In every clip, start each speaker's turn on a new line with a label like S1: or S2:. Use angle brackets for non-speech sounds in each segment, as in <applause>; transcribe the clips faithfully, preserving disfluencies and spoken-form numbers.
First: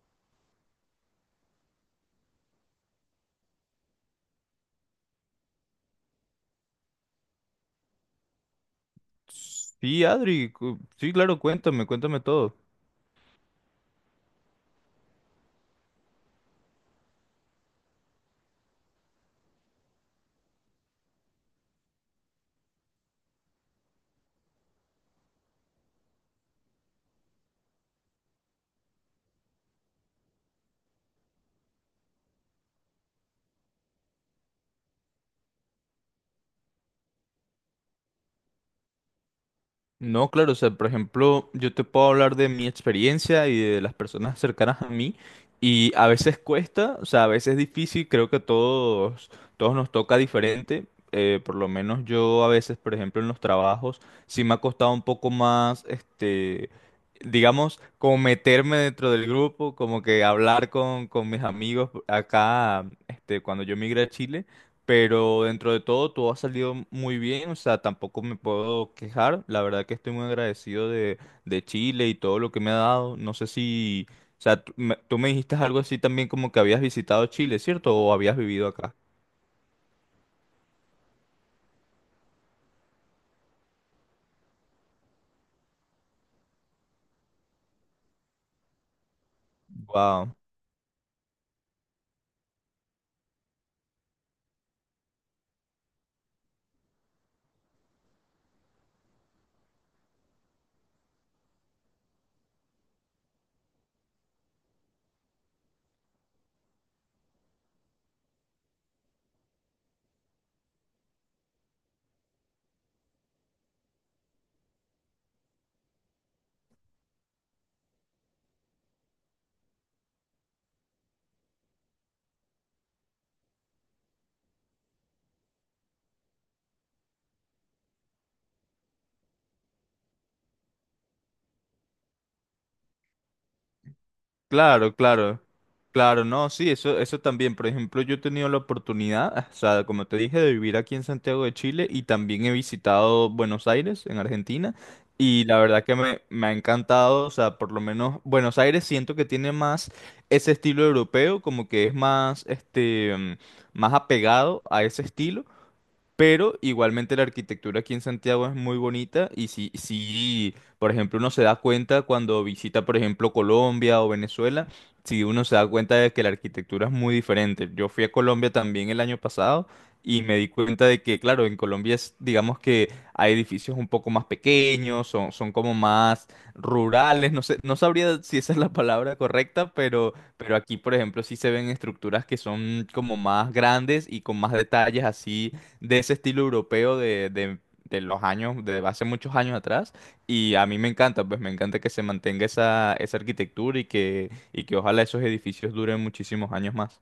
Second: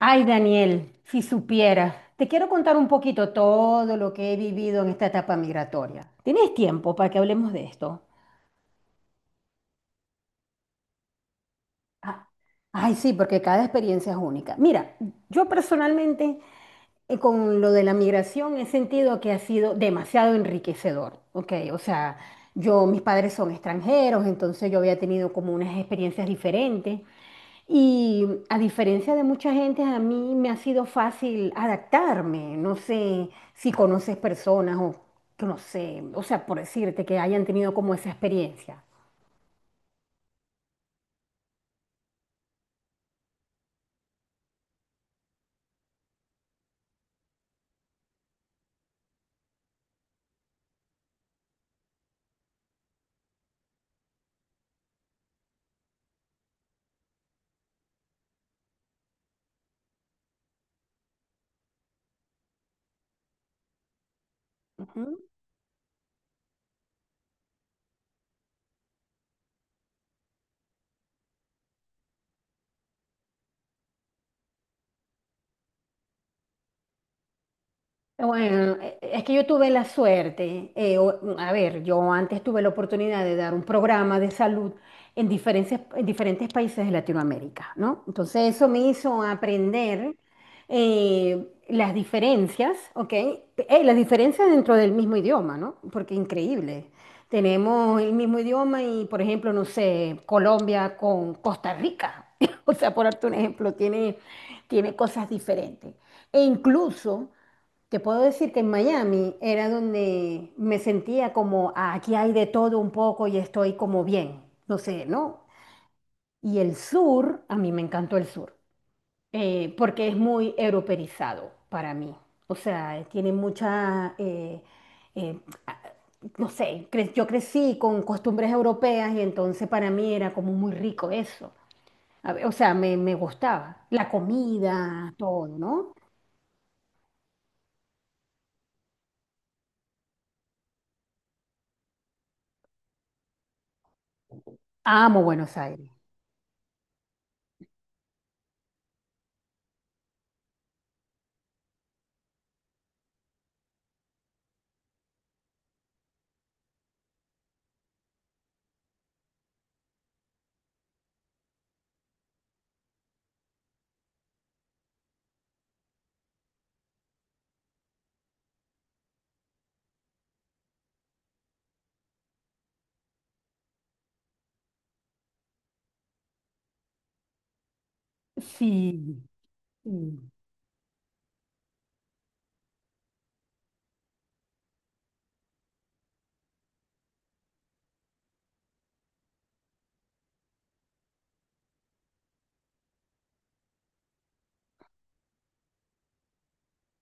S1: Ay, Daniel, si supiera, te quiero contar un poquito todo lo que he vivido en esta etapa migratoria. ¿Tienes tiempo para que hablemos de esto?
S2: Sí, Adri, cu- sí, claro, cuéntame, cuéntame
S1: Ah,
S2: todo.
S1: ay, sí, porque cada experiencia es única. Mira, yo personalmente eh, Con lo de la migración he sentido que ha sido demasiado enriquecedor, ¿ok? O sea, yo, mis padres son extranjeros, entonces yo había tenido como unas experiencias diferentes y a diferencia de mucha gente, a mí me ha sido fácil adaptarme. No sé si conoces personas o que no sé, o sea, por decirte que hayan tenido como esa experiencia.
S2: No, claro, o sea, por ejemplo, yo te puedo hablar de mi experiencia y de las personas cercanas a mí, y a veces cuesta, o sea, a veces es difícil, creo que a todos, todos nos toca diferente. Eh, por lo menos yo a veces, por ejemplo, en los trabajos, sí me ha costado un poco más, este, digamos, como meterme dentro del grupo, como que hablar con, con mis amigos acá, este, cuando yo migré a Chile. Pero dentro de todo, todo ha salido muy bien, o sea, tampoco me puedo quejar. La verdad que estoy muy agradecido de, de Chile y todo lo que me ha dado. No sé si, o sea, tú me, tú me dijiste algo así también como que habías visitado Chile, ¿cierto? O habías vivido
S1: Bueno,
S2: acá.
S1: e- e, es que yo tuve la suerte, eh, o- a ver, yo antes tuve la oportunidad de dar un programa de salud en diferentes, en diferentes países de Latinoamérica, ¿no? Entonces eso me hizo aprender eh, las diferencias, ¿ok? Eh, las diferencias dentro del mismo idioma, ¿no? Porque increíble. Tenemos el mismo idioma y, por ejemplo, no sé, Colombia con Costa Rica, <laughs> o sea, por darte un ejemplo, tiene, tiene cosas diferentes. E incluso... Te puedo decir que en Miami era donde me sentía como "Ah, aquí hay de todo un poco y estoy como bien, no sé, ¿no?". Y el sur, a mí me encantó el sur, eh, porque es muy europeizado para mí. O sea, tiene mucha, eh, eh, a- no sé, cre- yo crecí con costumbres europeas y entonces para mí era como muy rico eso. A ver, o sea, me, me gustaba la
S2: Claro,
S1: comida,
S2: claro,
S1: todo, ¿no?
S2: claro, no, sí, eso, eso también. Por ejemplo, yo he tenido la oportunidad, o sea, como te dije, de vivir aquí en Santiago de Chile y también he visitado Buenos Aires, en Argentina,
S1: Amo
S2: y
S1: Buenos
S2: la verdad
S1: Aires.
S2: que me, me ha encantado, o sea, por lo menos Buenos Aires siento que tiene más ese estilo europeo, como que es más, este, mm, más apegado a ese estilo. Pero igualmente la arquitectura aquí en Santiago es muy bonita y si, si, por ejemplo, uno se da cuenta cuando visita, por ejemplo, Colombia o Venezuela, si uno se da cuenta de que la arquitectura es muy diferente. Yo fui a Colombia también el año pasado y me di cuenta de que, claro, en Colombia es, digamos que hay edificios un poco más pequeños, son, son como más rurales, no sé, no sabría si esa es la palabra
S1: Sí,
S2: correcta, pero,
S1: sí.
S2: pero aquí, por ejemplo, sí se ven estructuras que son como más grandes y con más detalles así de ese estilo europeo de, de- de los años, de hace muchos años atrás. Y a mí me encanta, pues me encanta que se mantenga esa, esa arquitectura y que, y que ojalá esos edificios duren muchísimos años más.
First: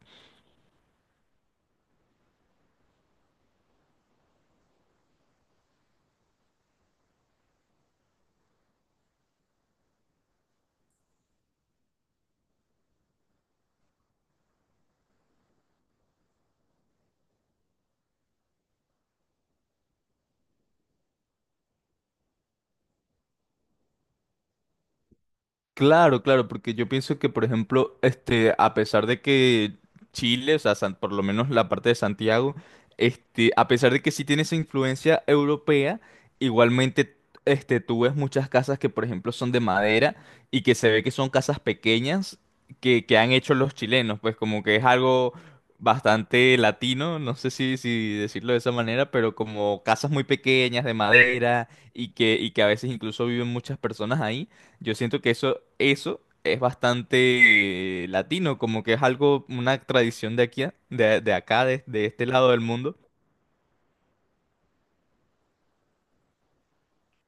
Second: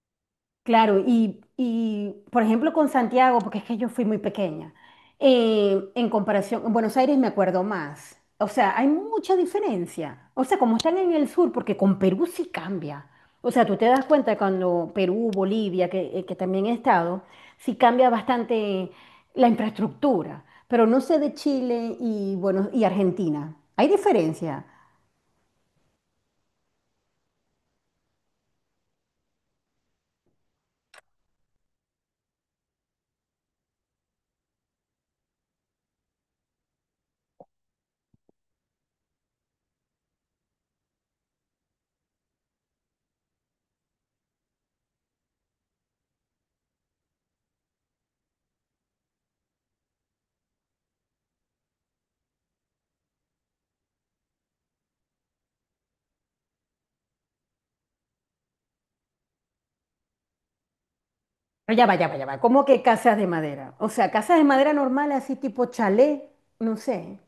S1: Claro, y, y, por ejemplo con Santiago, porque es que yo fui muy pequeña, eh, en comparación, en Buenos Aires me acuerdo más. O sea, hay mucha diferencia. O sea, como están en el sur, porque con Perú sí cambia. O sea, tú te das cuenta cuando Perú, Bolivia, que, eh, que también he estado, sí cambia bastante la infraestructura. Pero no sé de Chile y, bueno, y Argentina. Hay diferencia.
S2: Claro, claro, porque yo pienso que, por ejemplo, este, a pesar de que Chile, o sea, San- por lo menos la parte de Santiago, este, a pesar de que sí tiene esa influencia europea, igualmente, este, tú ves muchas casas que, por ejemplo, son de madera y que se ve que son casas pequeñas que, que han hecho los chilenos, pues como que es algo bastante latino, no sé si, si decirlo de esa manera, pero como casas muy pequeñas de madera y que, y que a veces incluso viven muchas personas ahí. Yo siento que eso, eso es bastante eh, latino, como que es algo, una tradición de aquí, de, de acá,
S1: Pero
S2: de,
S1: ya va,
S2: de
S1: ya va,
S2: este
S1: ya va.
S2: lado del
S1: ¿Cómo que
S2: mundo.
S1: casas de madera? O sea, casas de madera normal, así tipo chalet, no sé.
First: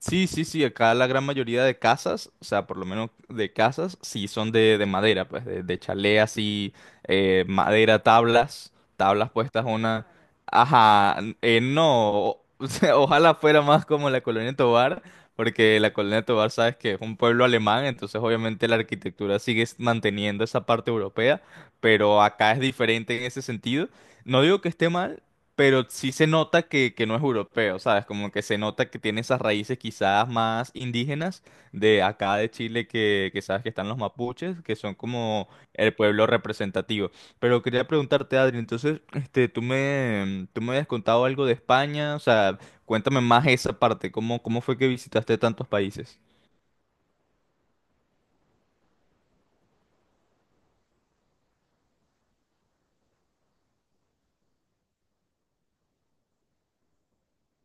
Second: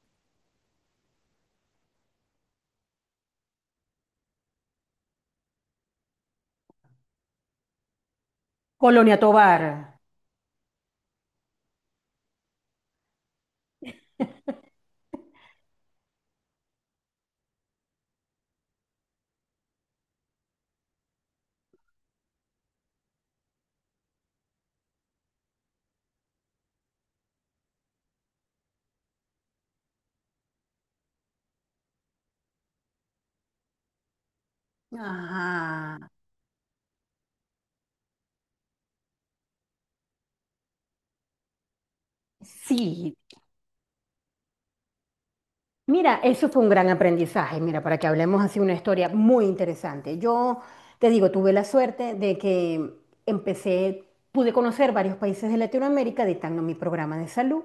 S2: Sí, sí, sí, acá la gran mayoría de casas, o sea, por lo menos de casas, sí son de, de madera, pues, de, de chalé así, eh, madera, tablas,
S1: Colonia
S2: tablas
S1: Tovar.
S2: puestas una... Ajá, eh, no, o <laughs> o sea, ojalá fuera más como la Colonia Tovar, porque la Colonia Tovar, sabes que es un pueblo alemán, entonces obviamente la arquitectura sigue s- manteniendo esa parte europea, pero acá es diferente en ese sentido. No digo que esté mal, pero sí se nota que, que no es europeo, ¿sabes? Como que se nota que tiene esas raíces quizás más indígenas de acá de Chile, que, que sabes que están los mapuches, que son como el
S1: Ajá.
S2: pueblo representativo. Pero quería preguntarte, Adri, entonces, este, tú me, tú me habías contado algo de España, o sea,
S1: Sí.
S2: cuéntame más esa parte, ¿cómo, cómo fue que visitaste tantos
S1: Mira,
S2: países?
S1: eso fue un gran aprendizaje, mira, para que hablemos así una historia muy interesante. Yo te digo, tuve la suerte de que empecé, pude conocer varios países de Latinoamérica dictando mi programa de salud.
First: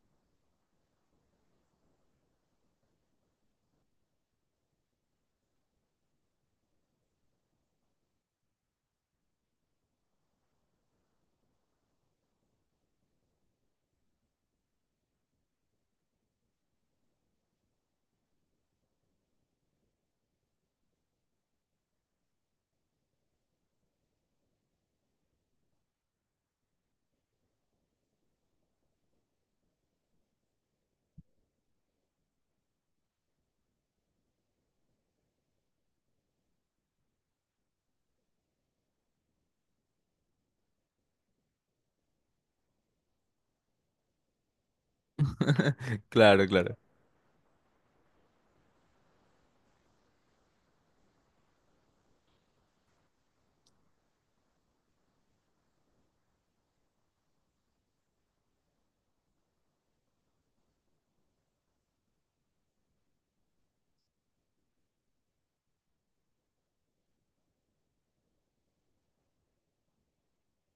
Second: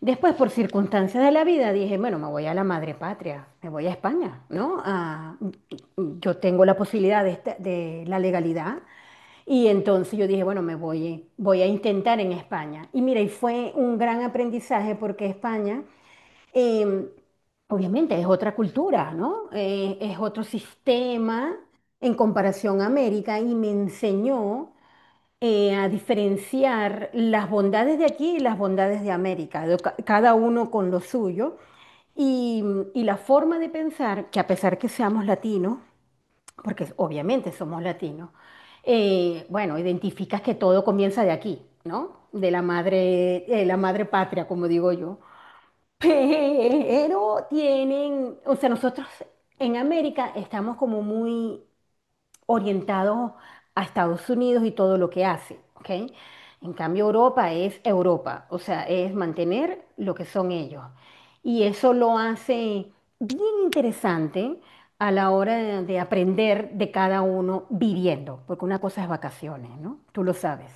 S1: Después, por circunstancias de la vida, dije, bueno, me voy a la madre patria, me voy a España, ¿no? Ah, yo tengo la posibilidad de, esta- de la legalidad y entonces yo dije, bueno, me voy, voy a intentar en España. Y mira, y fue un gran aprendizaje porque España, eh, obviamente, es otra cultura, ¿no? Eh, es otro sistema en comparación a América y me enseñó eh, a diferenciar las bondades de aquí y las bondades de América, de ca- cada uno con lo suyo, y, y la forma de pensar que a pesar que seamos latinos, porque obviamente somos latinos, eh, bueno, identificas que todo comienza de aquí, ¿no? De la madre, eh, la madre patria, como digo yo.
S2: <laughs> Claro, claro.
S1: Pero tienen, o sea, nosotros en América estamos como muy orientado a Estados Unidos y todo lo que hace, ¿ok? En cambio, Europa es Europa, o sea, es mantener lo que son ellos. Y eso lo hace bien interesante a la hora de, de aprender de cada uno viviendo, porque una cosa es vacaciones, ¿no? Tú lo sabes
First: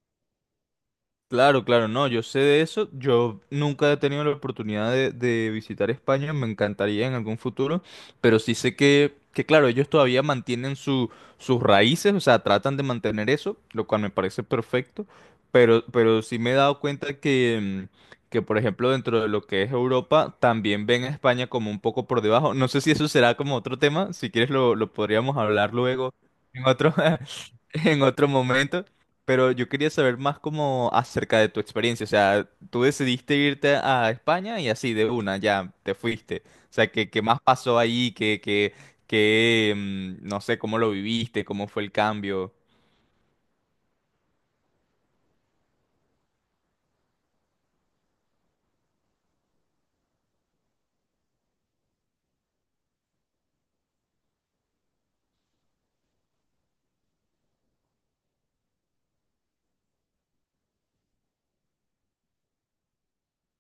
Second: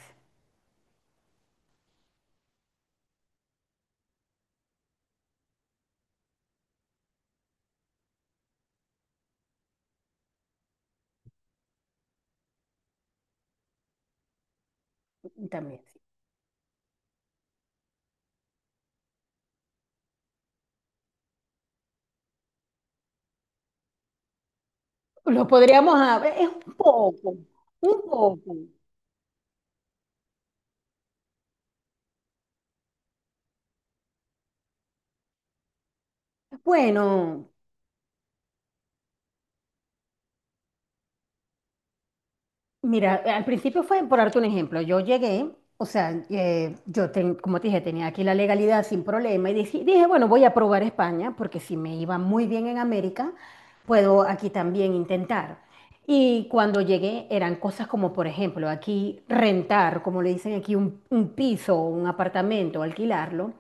S2: Claro, claro, no, yo sé de eso. Yo nunca he tenido la oportunidad de, de visitar España, me encantaría en algún futuro, pero sí sé que, que claro, ellos todavía mantienen su, sus raíces, o sea, tratan de mantener eso, lo cual me parece perfecto,
S1: también.
S2: pero, pero sí me he dado cuenta que, mm, que, por ejemplo, dentro de lo que es Europa, también ven a España como un poco por debajo. No sé si eso será como otro tema, si quieres lo, lo podríamos
S1: Lo
S2: hablar
S1: podríamos,
S2: luego
S1: a- es
S2: en
S1: un
S2: otro,
S1: poco,
S2: <laughs>
S1: un
S2: en otro
S1: poco.
S2: momento. Pero yo quería saber más como acerca de tu experiencia. O sea, tú decidiste irte a España y así de una, ya te fuiste. O sea, ¿qué, qué más
S1: Bueno.
S2: pasó ahí? ¿Qué, qué, qué, mm, no sé, cómo lo viviste? ¿Cómo fue el cambio?
S1: Mira, eh, al principio fue, por darte un ejemplo, yo llegué, o sea, eh, yo, ten- como te dije, tenía aquí la legalidad sin problema y dije, dije, bueno, voy a probar España porque si me iba muy bien en América, puedo aquí también intentar. Y cuando llegué eran cosas como, por ejemplo, aquí rentar, como le dicen aquí, un, un piso, un apartamento, alquilarlo.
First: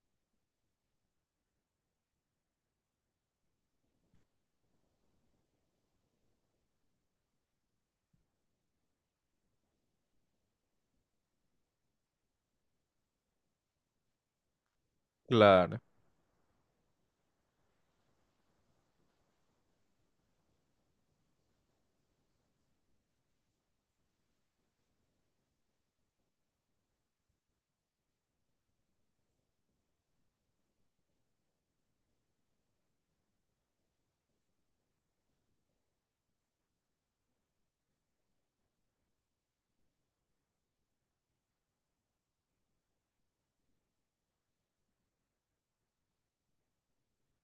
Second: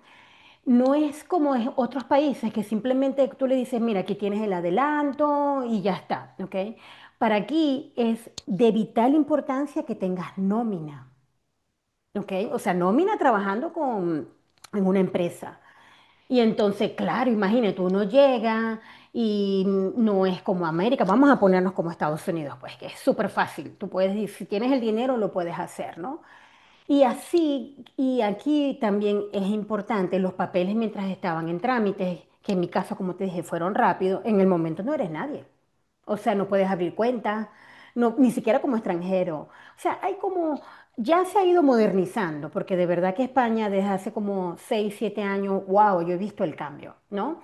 S1: No es como en otros países que simplemente tú le dices, mira, aquí tienes el adelanto y ya está, ¿ok? Para aquí es de vital importancia que tengas nómina, ¿ok? O sea, nómina trabajando con, en una empresa.
S2: Claro,
S1: Y entonces, claro, imagínate, uno llega y mm, no es como América, vamos a ponernos como Estados Unidos, pues que es súper fácil. Tú puedes, ir- si tienes el dinero, lo puedes hacer, ¿no? Y así, y aquí también es importante los papeles mientras estaban en trámites, que en mi caso, como te dije, fueron rápidos, en el momento no eres nadie. O sea, no puedes abrir cuentas, no, ni siquiera como extranjero. O sea, hay como, ya se ha ido modernizando, porque de verdad que España desde hace como seis o siete años, wow, yo he visto el cambio, ¿no?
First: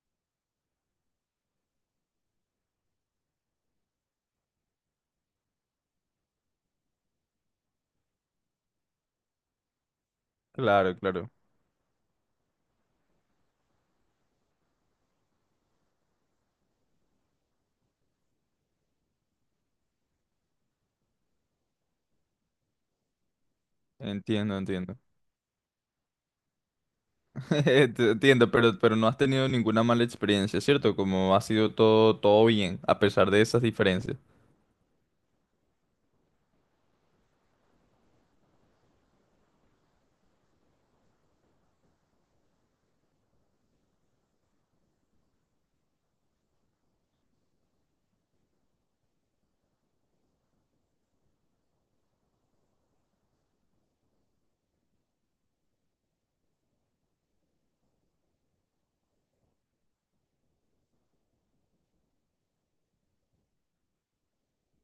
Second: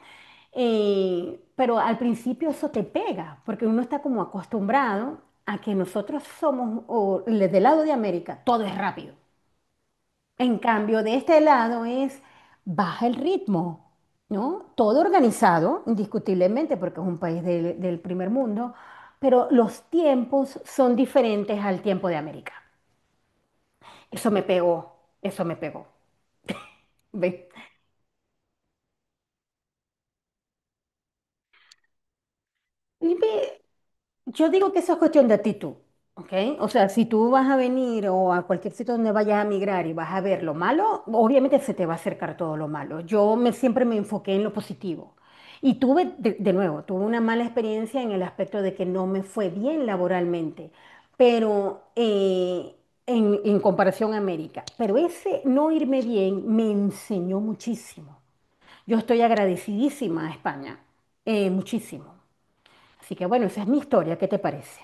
S1: Eh, pero al principio eso te pega, porque uno está como acostumbrado a que nosotros somos, o le- del lado de América, todo es rápido. En
S2: claro,
S1: cambio, de
S2: claro.
S1: este lado es baja el ritmo, ¿no? Todo organizado, indiscutiblemente, porque es un país del, del primer mundo, pero los tiempos son diferentes al tiempo de América. Eso me
S2: Entiendo,
S1: pegó,
S2: entiendo.
S1: eso me pegó. ¿Ve?
S2: <laughs> Ent- Entiendo, pero, pero no has tenido ninguna mala experiencia, ¿cierto? Como ha sido todo, todo bien, a
S1: Y
S2: pesar de
S1: ve,
S2: esas diferencias.
S1: yo digo que eso es cuestión de actitud, ¿ok? O sea, si tú vas a venir o a cualquier sitio donde vayas a migrar y vas a ver lo malo, obviamente se te va a acercar todo lo malo. Yo me, siempre me enfoqué en lo positivo. Y tuve, de, de nuevo, tuve una mala experiencia en el aspecto de que no me fue bien laboralmente, pero eh, en, en comparación a América. Pero ese no irme bien me enseñó muchísimo. Yo estoy agradecidísima a España, eh, muchísimo. Así que bueno, esa es mi historia, ¿qué te parece?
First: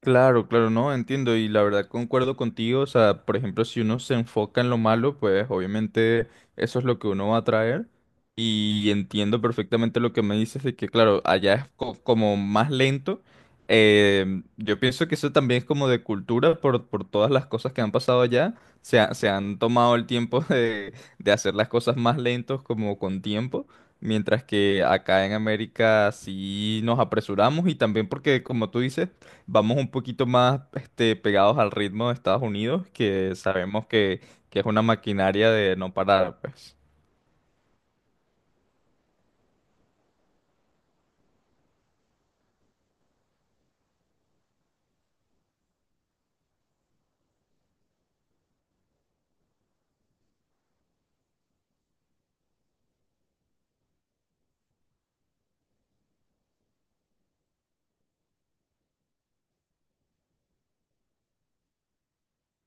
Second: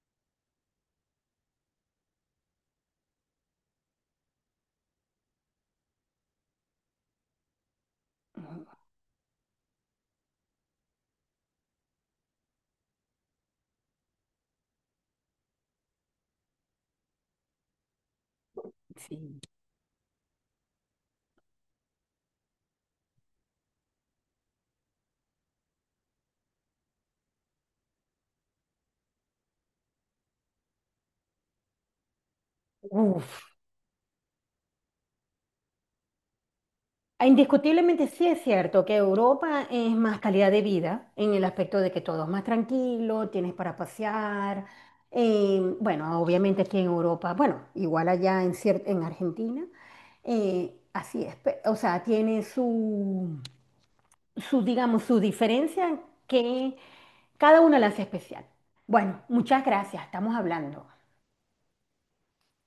S2: Claro, claro, no, entiendo y la verdad concuerdo contigo, o sea, por ejemplo, si uno se enfoca en lo malo, pues obviamente eso es lo que uno va a traer y entiendo perfectamente lo que me dices de que, claro, allá es co- como más lento. Eh, yo pienso que eso también es como de cultura por, por todas las cosas que han pasado allá, se, ha-
S1: Sí.
S2: se han tomado el tiempo de, de hacer las cosas más lentos como con tiempo. Mientras que acá en América sí nos apresuramos y también porque, como tú dices, vamos un poquito más este, pegados al ritmo de Estados Unidos, que
S1: Uf.
S2: sabemos que, que es una maquinaria de no parar, pues.
S1: Ah, indiscutiblemente sí es cierto que Europa es más calidad de vida en el aspecto de que todo es más tranquilo, tienes para pasear. Eh, bueno, obviamente aquí en Europa, bueno, igual allá en, cier- en Argentina, eh, así es. pe- O sea, tiene su, su, digamos, su diferencia que cada una la hace especial. Bueno, muchas gracias, estamos hablando.